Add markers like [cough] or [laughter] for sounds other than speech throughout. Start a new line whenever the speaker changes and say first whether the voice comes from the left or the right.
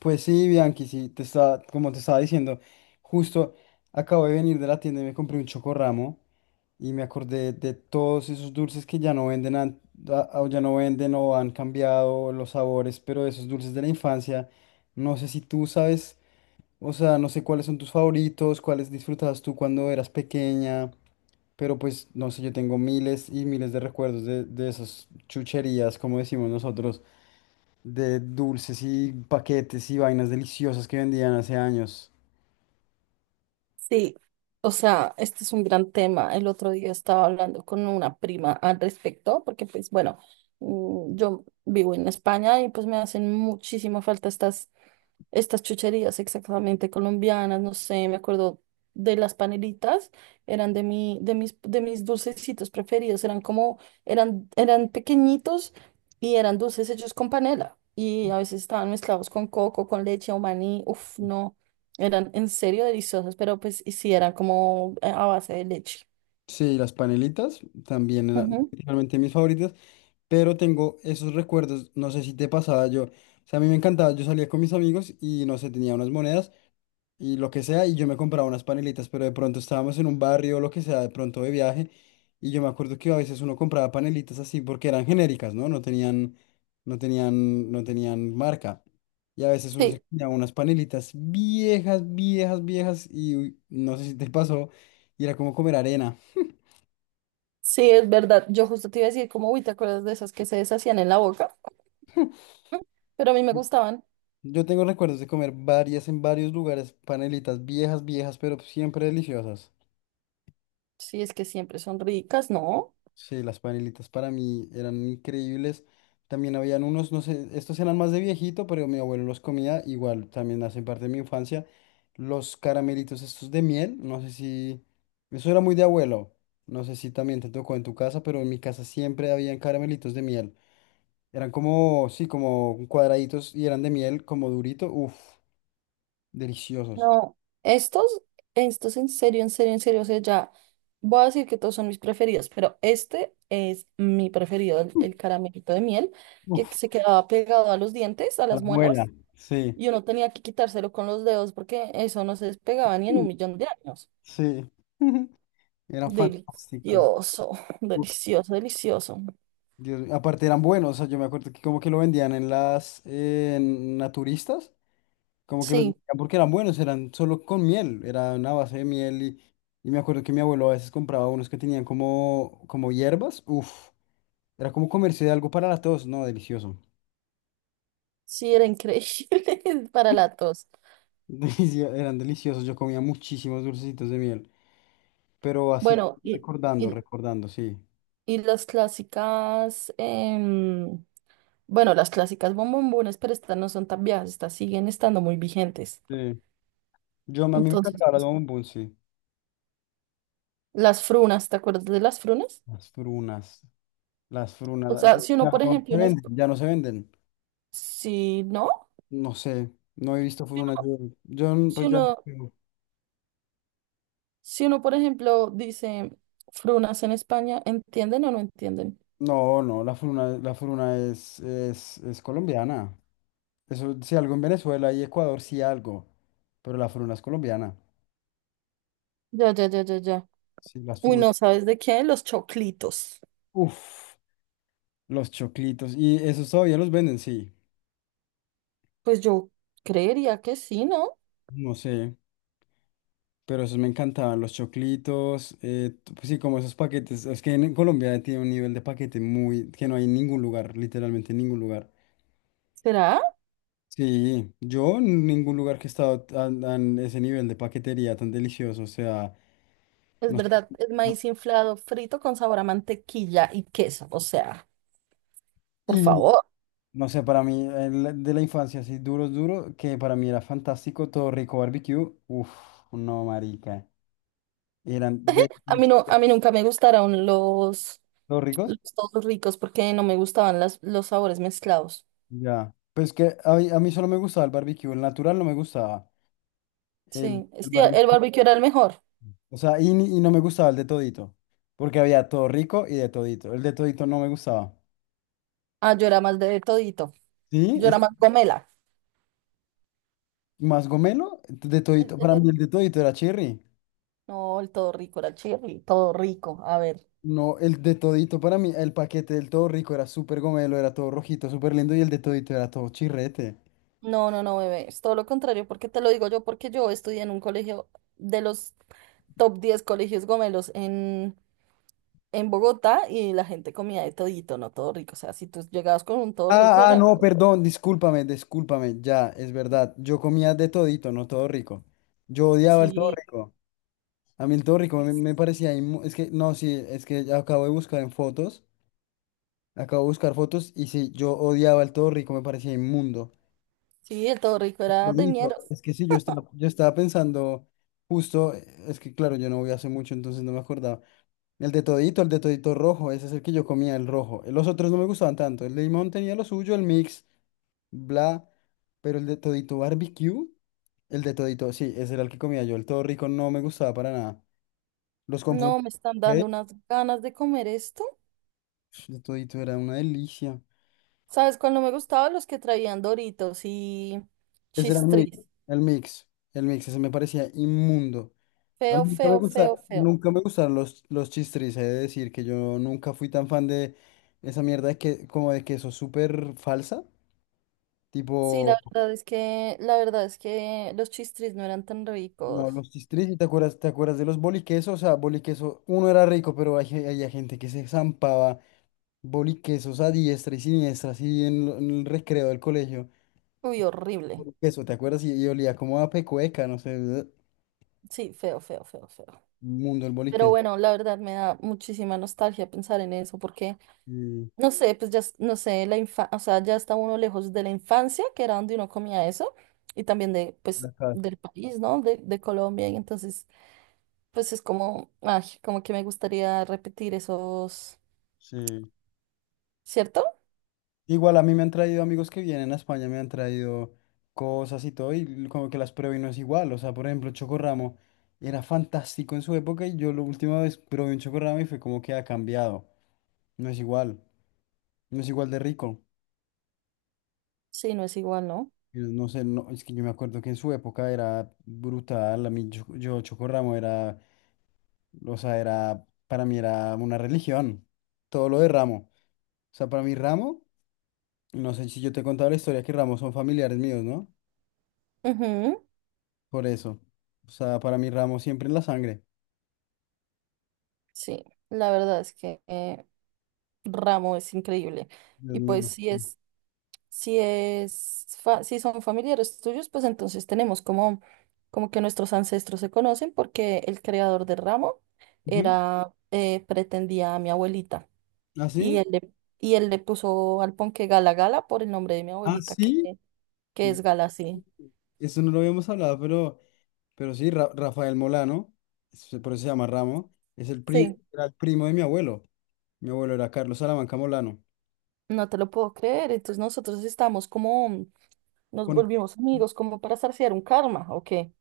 left: Pues sí, Bianchi, sí, te estaba, como te estaba diciendo, justo acabo de venir de la tienda y me compré un chocorramo y me acordé de todos esos dulces que ya no venden, o ya no venden o han cambiado los sabores, pero esos dulces de la infancia, no sé si tú sabes, o sea, no sé cuáles son tus favoritos, cuáles disfrutabas tú cuando eras pequeña, pero pues no sé, yo tengo miles y miles de recuerdos de esas chucherías, como decimos nosotros, de dulces y paquetes y vainas deliciosas que vendían hace años.
right: Sí, o sea, este es un gran tema. El otro día estaba hablando con una prima al respecto, porque pues bueno, yo vivo en España y pues me hacen muchísima falta estas chucherías exactamente colombianas, no sé, me acuerdo de las panelitas, eran de mis dulcecitos preferidos, eran como, eran pequeñitos y eran dulces hechos con panela y a veces estaban mezclados con coco, con leche o maní, uf, no, eran en serio deliciosos, pero pues y sí eran como a base de leche.
left: Sí, las panelitas también eran
right: Ujú.
left: realmente mis favoritas, pero tengo esos recuerdos, no sé si te pasaba, yo, o sea, a mí me encantaba, yo salía con mis amigos y no sé, tenía unas monedas, y lo que sea, y yo me compraba unas panelitas, pero de pronto estábamos en un barrio o lo que sea, de pronto de viaje, y yo me acuerdo que a veces uno compraba panelitas así porque eran genéricas, ¿no? No tenían marca. Y a veces uno se
right: Sí,
left: compraba unas panelitas viejas, viejas, viejas, y uy, no sé si te [laughs] pasó, y era como comer arena.
right: sí, es verdad, yo justo te iba a decir como, uy, ¿te acuerdas de esas que se deshacían en la boca? [laughs] Pero a mí me gustaban,
left: Yo tengo recuerdos de comer varias en varios lugares, panelitas viejas, viejas, pero siempre deliciosas.
right: sí, es que siempre son ricas, ¿no?
left: Sí, las panelitas para mí eran increíbles. También habían unos, no sé, estos eran más de viejito, pero mi abuelo los comía igual, también hacen parte de mi infancia. Los caramelitos estos de miel, no sé si, eso era muy de abuelo, no sé si también te tocó en tu casa, pero en mi casa siempre habían caramelitos de miel. Eran como, sí, como cuadraditos y eran de miel, como durito, uff, deliciosos.
right: No, estos, estos en serio, en serio, en serio, o sea, ya voy a decir que todos son mis preferidos, pero este es mi preferido, el caramelito de miel, que
left: Uf,
right: se quedaba pegado a los dientes, a
left: a
right: las
left: la muela,
right: muelas,
left: sí,
right: y uno tenía que quitárselo con los dedos porque eso no se despegaba ni en 1 millón de años.
left: sí, [laughs] era fantástico.
right: Delicioso, [laughs] delicioso, delicioso.
left: Dios mío, aparte eran buenos, o sea, yo me acuerdo que como que lo vendían en las en naturistas, como que los
right: Sí,
left: vendían porque eran buenos, eran solo con miel, era una base de miel, y me acuerdo que mi abuelo a veces compraba unos que tenían como, como hierbas, uff, era como comercio de algo para la tos, no, delicioso,
right: sí, era increíble [laughs] para la tos.
left: [laughs] Eran deliciosos, yo comía muchísimos dulcecitos de miel, pero así
right: Bueno,
left: recordando,
right: y,
left: recordando, sí.
right: y las clásicas. Bueno, las clásicas bombombones, pero estas no son tan viejas, estas siguen estando muy vigentes.
left: Sí. Yo a mí me
right: Entonces,
left: encantaba las bombón, sí.
right: las frunas, ¿te acuerdas de las frunas?
left: Las frunas, las frunas,
right: O
left: la-
right: sea, si uno,
left: ya
right: por
left: no
right: ejemplo,
left: se
right: en es-
left: venden, ya no se venden.
right: si no,
left: No sé, no he visto Furuna. Yo,
right: si
left: pues ya no
right: uno,
left: juego.
right: por ejemplo, dice frunas en España, ¿entienden o no entienden?
left: No, no, la Furuna es colombiana. Eso, si algo en Venezuela y Ecuador, sí algo. Pero la Furuna es colombiana.
right: Ya, ya, ya, ya, ya.
left: Sí, las
right: Uy,
left: Furunas.
right: no, ¿sabes de qué? Los choclitos.
left: Uf, los choclitos. Y esos todavía los venden, sí.
right: Pues yo creería que sí, ¿no?
left: No sé, pero esos me encantaban. Los choclitos, pues sí, como esos paquetes. Es que en Colombia tiene un nivel de paquete muy, que no hay en ningún lugar, literalmente en ningún lugar.
right: ¿Será?
left: Sí, yo en ningún lugar que he estado tan, tan ese nivel de paquetería tan delicioso, o sea,
right: Es
left: no sé,
right: verdad, es
left: no-
right: maíz inflado, frito con sabor a mantequilla y queso. O sea, por
left: y
right: favor.
left: no sé, para mí el de la infancia así duro, duro, que para mí era fantástico, todo rico barbecue, uff, no marica, eran de
right: A mí no, a mí nunca me gustaron
left: todos ricos,
right: los todos ricos porque no me gustaban los sabores mezclados.
left: ya, pues que mí, a mí solo me gustaba el barbecue, el natural no me gustaba, el,
right: Sí,
left: el
right: sí, el
left: barbecue,
right: barbecue era el mejor.
left: o sea, y no me gustaba el de todito, porque había todo rico y de todito, el de todito no me gustaba,
right: Ah, yo era más de todito.
left: ¿sí?
right: Yo era más gomela.
left: ¿Más gomelo? De
right: El-
left: todito,
right: el
left: para mí
right: otro-
left: el de todito era cherry.
right: no, el todo rico era el chirri, todo rico. A ver.
left: No, el de todito para mí, el paquete del todo rico era súper gomelo, era todo rojito, súper lindo y el de todito era todo chirrete.
right: No, no, no, bebé. Es todo lo contrario, porque te lo digo yo, porque yo estudié en un colegio de los top 10 colegios gomelos en Bogotá y la gente comía de todito, no todo rico. O sea, si tú llegabas con un todo rico,
left: Ah, ah,
right: eran.
left: no, perdón, discúlpame, discúlpame, ya, es verdad. Yo comía de todito, no todo rico. Yo odiaba el todo
right: Sí.
left: rico. A mí el todo rico me, me parecía, es que, no, sí, es que ya acabo de buscar en fotos, acabo de buscar fotos y sí, yo odiaba el todo rico, me parecía inmundo.
right: Sí, el todo rico era de
left: Bonito.
right: ñeros.
left: Es que sí, yo estaba pensando justo, es que claro, yo no voy hace mucho, entonces no me acordaba. El de todito rojo, ese es el que yo comía, el rojo. Los otros no me gustaban tanto. El de limón tenía lo suyo, el mix, bla, pero el de todito barbecue, el de todito, sí, ese era el que comía yo. El todo rico no me gustaba para nada. Los confundí.
right: No, me están dando
left: ¿Ok?
right: unas ganas de comer esto.
left: El de todito era una delicia.
right: ¿Sabes cuál no me gustaba? Los que traían Doritos y
left: Ese era el mix,
right: Chistris.
left: el mix, ese me parecía inmundo. A mí
right: Feo,
left: nunca me
right: feo,
left: gusta,
right: feo, feo.
left: nunca me gustaron los chistris, he de decir que yo nunca fui tan fan de esa mierda de que, como de queso súper falsa.
right: Sí, la
left: Tipo,
right: verdad es que, la verdad es que los Chistris no eran tan
left: no,
right: ricos.
left: los chistris, ¿y te acuerdas de los boliquesos? O sea, boliqueso, uno era rico, pero hay gente que se zampaba boliquesos a diestra y siniestra, así en, en el recreo del colegio.
right: Uy, horrible.
left: Boliqueso, ¿te acuerdas? Y olía como a pecueca, no sé,
right: Sí, feo, feo, feo, feo.
left: [smacks lips] mundo el
right: Pero
left: boliqueso.
right: bueno, la verdad me da muchísima nostalgia pensar en eso porque
left: Y
right: no sé, pues ya, no sé, o sea, ya está uno lejos de la infancia, que era donde uno comía eso, y también pues,
left: la casa,
right: del país, ¿no? De Colombia, y entonces, pues es como, ay, como que me gustaría repetir esos,
left: sí.
right: ¿cierto?
left: Igual a mí me han traído amigos que vienen a España, me han traído cosas y todo, y como que las pruebo y no es igual. O sea, por ejemplo, chocorramo era fantástico en su época y yo la última vez probé un chocorramo y fue como que ha cambiado. No es igual, no es igual de rico.
right: Sí, no es igual, ¿no?
left: Y no sé, no, es que yo me acuerdo que en su época era brutal. A mí, yo chocorramo era, o sea, era, para mí era una religión. Todo lo de ramo. O sea, para mí ramo, no sé si yo te he contado la historia que ramos son familiares míos, ¿no?
right: Ujú.
left: Por eso. O sea, para mí Ramos siempre en la sangre.
right: Sí, la verdad es que Ramo es increíble,
left: Dios
right: y pues
left: mío.
right: sí es. Si si son familiares tuyos, pues entonces tenemos como, como que nuestros ancestros se conocen porque el creador del ramo
left: Ujú.
right: pretendía a mi abuelita
left: ¿Ah,
right: y
left: sí?
right: él le, y él le puso al ponque Gala Gala por el nombre de mi
left: ¿Ah,
right: abuelita,
left: sí?
right: que es Gala, sí.
left: Eso no lo habíamos hablado, pero sí, Rafael Molano, por eso se llama Ramo, es el,
right: Sí,
left: era el primo de mi abuelo. Mi abuelo era Carlos Salamanca Molano.
right: no te lo puedo creer. Entonces nosotros estamos como, nos
left: Conecto.
right: volvimos amigos como para saciar un karma, ¿o qué?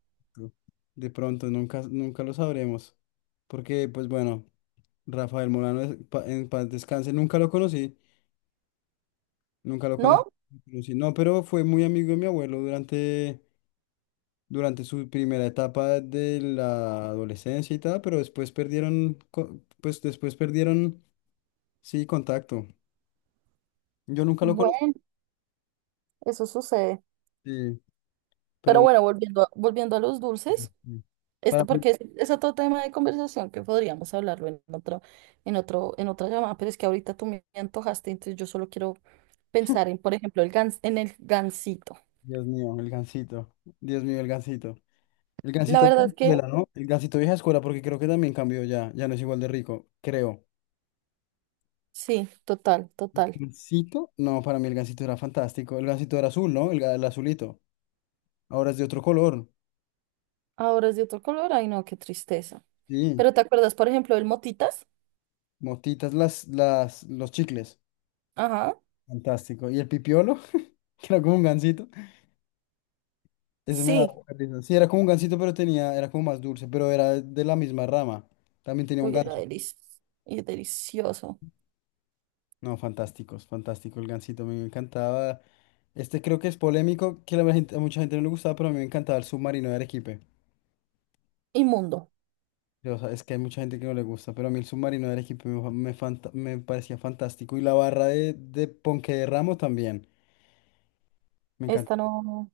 left: De pronto, nunca, nunca lo sabremos. Porque, pues bueno, Rafael Molano, en paz descanse, nunca lo conocí, nunca lo conocí.
right: ¿No?
left: Conocí. No, pero fue muy amigo de mi abuelo durante durante su primera etapa de la adolescencia y tal, pero después perdieron, pues después perdieron, sí, contacto. Yo nunca lo conocí,
right: Bueno, eso sucede.
left: sí, pero
right: Pero
left: bueno,
right: bueno, volviendo a los dulces.
left: sí. Para
right: Esto
left: mí,
right: porque es otro tema de conversación que podríamos hablarlo en otro, en otra llamada, pero es que ahorita tú me antojaste, entonces yo solo quiero pensar en, por ejemplo, en el gansito.
left: Dios mío, el Gansito, Dios mío, el Gansito. El
right: La
left: Gansito
right: verdad
left: vieja
right: es que
left: escuela, ¿no? El Gansito vieja escuela, porque creo que también cambió ya, ya no es igual de rico, creo.
right: sí, total, total.
left: ¿Gansito? No, para mí el Gansito era fantástico. El Gansito era azul, ¿no? El, el azulito. Ahora es de otro color.
right: Ahora es de otro color, ay no, qué tristeza.
left: Sí,
right: Pero ¿te acuerdas, por ejemplo, del motitas?
left: motitas los chicles.
right: Ajá.
left: Fantástico. ¿Y el pipiolo? Que era como un gansito. Ese me daba
right: Sí,
left: mucha risa. Sí, era como un gansito, pero tenía, era como más dulce, pero era de la misma rama. También tenía un
right: uy,
left: ganso.
right: y delicioso.
left: No, fantásticos, fantástico el gansito, a mí me encantaba. Este creo que es polémico, que a mucha gente no le gustaba, pero a mí me encantaba el submarino de Arequipe.
right: Inmundo.
left: O sea, es que hay mucha gente que no le gusta, pero a mí el submarino de Arequipe me, me parecía fantástico. Y la barra de Ponque de Ramo también. Me
right: Esta
left: encantaba.
right: no,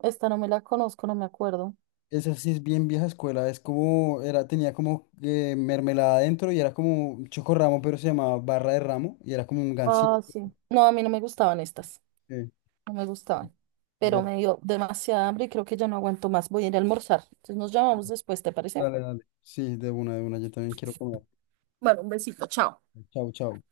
right: esta no me la conozco, no me acuerdo.
left: Esa sí es bien vieja escuela, es como, era, tenía como mermelada adentro y era como un chocorramo, pero se llamaba barra de ramo y era como un
right: Ah,
left: gansito.
right: sí. No, a mí no me gustaban estas.
left: eh,
right: No me gustaban, pero
left: de-
right: me dio demasiada hambre y creo que ya no aguanto más. Voy a ir a almorzar. Entonces nos llamamos después, ¿te parece?
left: Dale, dale. Sí, de una, yo también quiero comer.
right: Bueno, un besito, chao.
left: Chao, chao.